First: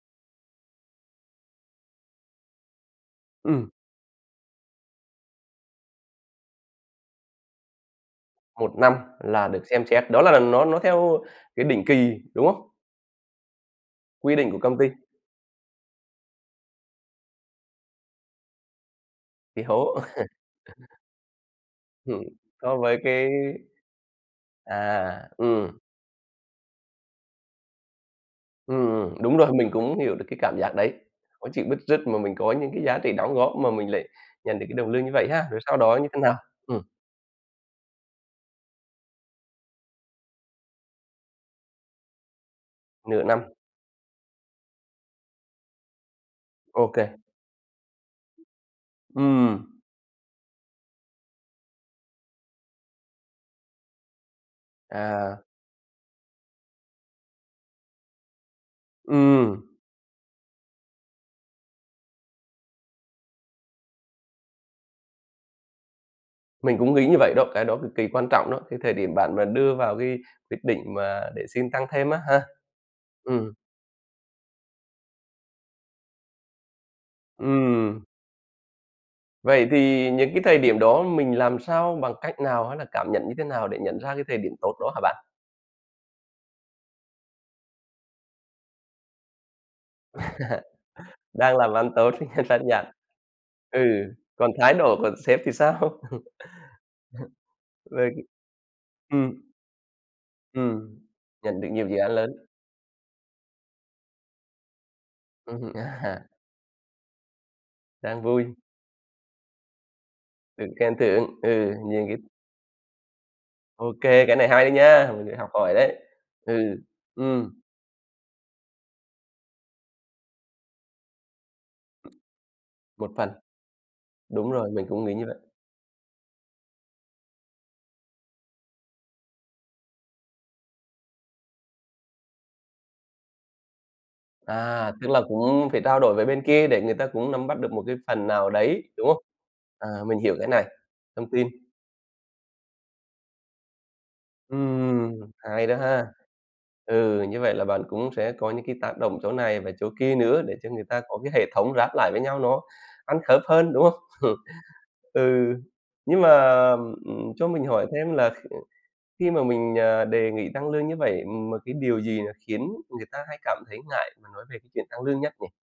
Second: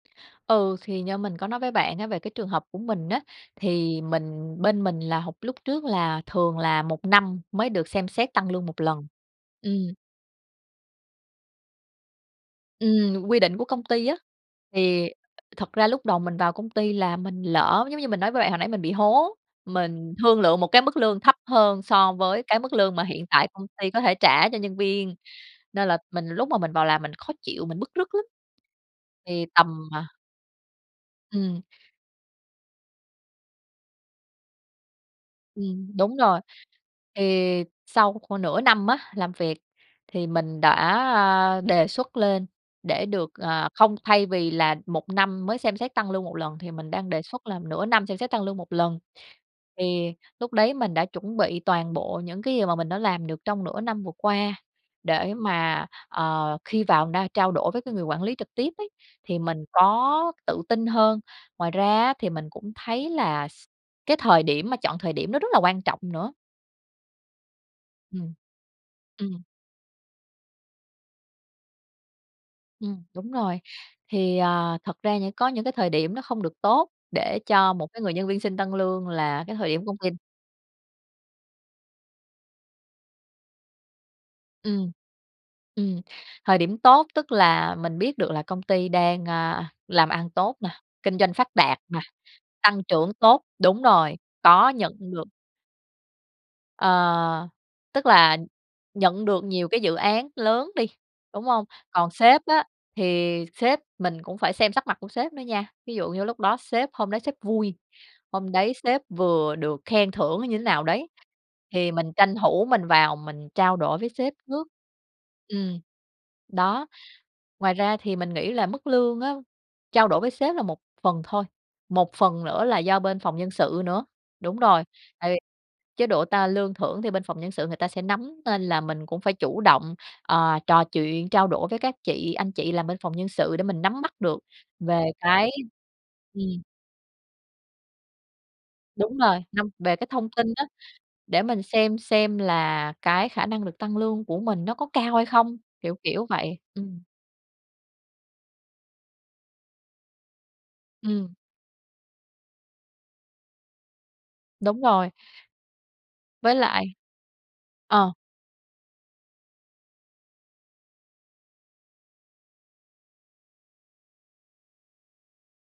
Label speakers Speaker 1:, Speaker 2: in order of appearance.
Speaker 1: Ừ, thì như mình có nói với bạn á về cái trường hợp của mình á,
Speaker 2: Ừm.
Speaker 1: thì mình bên mình là họp lúc trước là thường là 1 năm mới được xem xét tăng lương
Speaker 2: 1
Speaker 1: 1
Speaker 2: năm
Speaker 1: lần.
Speaker 2: là được xem
Speaker 1: Ừm.
Speaker 2: xét, đó là nó nó theo cái định kỳ, đúng không?
Speaker 1: Ừm, quy định của công ty á,
Speaker 2: Quy định của công ty.
Speaker 1: thì thật ra lúc đầu mình vào công ty là mình lỡ giống như mình nói với bạn hồi nãy mình bị hố.
Speaker 2: Bị hố.
Speaker 1: Mình thương lượng một cái mức lương thấp hơn so
Speaker 2: Ừm,
Speaker 1: với cái mức
Speaker 2: so
Speaker 1: lương
Speaker 2: với
Speaker 1: mà hiện
Speaker 2: cái
Speaker 1: tại công ty có thể trả cho nhân
Speaker 2: à,
Speaker 1: viên.
Speaker 2: ừm.
Speaker 1: Nên là mình lúc mà mình vào làm mình khó chịu, mình bứt rứt lắm.
Speaker 2: Ừm, ừm, đúng
Speaker 1: Thì
Speaker 2: rồi. Mình
Speaker 1: tầm,
Speaker 2: cũng
Speaker 1: à
Speaker 2: hiểu được cái cảm giác đấy, khó
Speaker 1: Ừm.
Speaker 2: chịu, bứt rứt mà mình có những cái giá trị đóng góp mà mình lại nhận được cái đồng lương như vậy ha, rồi sau
Speaker 1: Ừm,
Speaker 2: đó như
Speaker 1: đúng
Speaker 2: thế nào?
Speaker 1: rồi.
Speaker 2: Ừm.
Speaker 1: Thì sau khoảng nửa năm á, làm việc thì mình đã, a, đề xuất lên để
Speaker 2: Nửa
Speaker 1: được,
Speaker 2: năm.
Speaker 1: à không, thay vì là 1 năm mới xem xét tăng lương 1 lần thì mình đang
Speaker 2: OK.
Speaker 1: đề xuất là nửa năm xem xét tăng lương 1 lần.
Speaker 2: Ừm.
Speaker 1: Thì lúc đấy mình đã chuẩn bị toàn bộ những cái gì mà mình đã làm được trong nửa năm vừa qua, để
Speaker 2: À.
Speaker 1: mà, ờ, khi vào na trao đổi với cái người quản lý trực tiếp ấy, thì
Speaker 2: Ừm.
Speaker 1: mình có tự tin hơn. Ngoài ra á, thì mình cũng thấy là s cái thời điểm mà chọn thời điểm nó rất là quan trọng nữa.
Speaker 2: Mình cũng nghĩ như vậy đó, cái đó cực kỳ quan
Speaker 1: Ừm.
Speaker 2: trọng đó, cái thời điểm bạn
Speaker 1: Ừm.
Speaker 2: mà đưa vào cái quyết định mà để xin tăng thêm á ha.
Speaker 1: Ừm, đúng
Speaker 2: Ừm.
Speaker 1: rồi. Thì, à, thật ra những có những cái thời điểm nó không được tốt để cho một cái
Speaker 2: Ừm.
Speaker 1: người nhân viên xin tăng lương là cái
Speaker 2: Vậy
Speaker 1: thời điểm công ty
Speaker 2: thì những cái thời điểm đó mình làm sao, bằng cách nào? Hay là cảm nhận như thế nào để nhận ra cái thời điểm tốt
Speaker 1: Ừm.
Speaker 2: đó hả bạn?
Speaker 1: Ừm, thời điểm tốt tức là mình biết được là công ty đang, a, làm ăn tốt nè, kinh doanh phát
Speaker 2: Đang làm
Speaker 1: đạt
Speaker 2: ăn
Speaker 1: nè,
Speaker 2: tốt
Speaker 1: tăng trưởng tốt
Speaker 2: [unintelligible]
Speaker 1: đúng
Speaker 2: ừ,
Speaker 1: rồi,
Speaker 2: còn
Speaker 1: có
Speaker 2: thái
Speaker 1: nhận
Speaker 2: độ của
Speaker 1: được
Speaker 2: sếp thì sao?
Speaker 1: Ờ, tức
Speaker 2: Rồi,
Speaker 1: là
Speaker 2: ừ
Speaker 1: nhận
Speaker 2: ừm,
Speaker 1: được nhiều cái dự án lớn đi,
Speaker 2: ừm,
Speaker 1: đúng
Speaker 2: nhận
Speaker 1: hông?
Speaker 2: được nhiều dự án
Speaker 1: Còn
Speaker 2: lớn.
Speaker 1: sếp á, thì sếp mình cũng phải xem sắc mặt của sếp nữa nha.
Speaker 2: Ừm,
Speaker 1: Ví dụ như
Speaker 2: à.
Speaker 1: lúc đó sếp hôm đấy sếp vui,
Speaker 2: Đang
Speaker 1: hôm
Speaker 2: vui.
Speaker 1: đấy sếp vừa được khen thưởng như thế
Speaker 2: Được
Speaker 1: nào
Speaker 2: khen
Speaker 1: đấy,
Speaker 2: thưởng. Ừ,
Speaker 1: thì
Speaker 2: những
Speaker 1: mình
Speaker 2: cái
Speaker 1: tranh thủ mình vào mình trao đổi
Speaker 2: OK,
Speaker 1: với sếp
Speaker 2: cái này
Speaker 1: trước.
Speaker 2: hay nha! Mình phải học hỏi
Speaker 1: Ừm,
Speaker 2: đấy. Ừ,
Speaker 1: đó.
Speaker 2: ừm.
Speaker 1: Ngoài ra thì mình nghĩ là mức lương á, trao đổi với sếp là một phần thôi, một phần nữa là do
Speaker 2: Một
Speaker 1: bên
Speaker 2: phần.
Speaker 1: phòng nhân sự nữa.
Speaker 2: Đúng
Speaker 1: Đúng
Speaker 2: rồi,
Speaker 1: rồi,
Speaker 2: mình cũng nghĩ như
Speaker 1: tại
Speaker 2: vậy.
Speaker 1: vì chế độ ta lương thưởng thì bên phòng nhân sự người ta sẽ nắm, nên là mình cũng phải chủ động, à, trò chuyện, trao đổi với các chị anh chị làm bên phòng nhân sự để mình nắm bắt được
Speaker 2: À,
Speaker 1: về
Speaker 2: tức là
Speaker 1: cái
Speaker 2: cũng phải trao đổi với bên
Speaker 1: ừm.
Speaker 2: kia để người ta cũng nắm bắt được một cái phần nào đấy, đúng
Speaker 1: Đúng
Speaker 2: không?
Speaker 1: rồi, năm
Speaker 2: À,
Speaker 1: về cái
Speaker 2: mình
Speaker 1: thông
Speaker 2: hiểu
Speaker 1: tin
Speaker 2: cái
Speaker 1: á,
Speaker 2: này, thông
Speaker 1: để
Speaker 2: tin.
Speaker 1: mình xem xem là cái khả năng được tăng lương của mình nó có cao
Speaker 2: Ừm,
Speaker 1: hay không,
Speaker 2: hay đó
Speaker 1: kiểu,
Speaker 2: ha.
Speaker 1: kiểu vậy. Ừm.
Speaker 2: Ừ, như vậy là bạn cũng sẽ có những cái tác động chỗ này và chỗ kia nữa để cho người ta có cái
Speaker 1: Ừm.
Speaker 2: hệ thống ráp lại với nhau nó ăn khớp hơn, đúng không?
Speaker 1: Đúng rồi.
Speaker 2: Ừ. Nhưng mà,
Speaker 1: Với lại
Speaker 2: ừm, cho mình hỏi
Speaker 1: ờ.
Speaker 2: thêm là kh khi mà mình, à, đề nghị tăng lương như vậy mà cái điều gì nó khiến người ta hay cảm thấy ngại mà nói về cái chuyện tăng lương nhất nhỉ?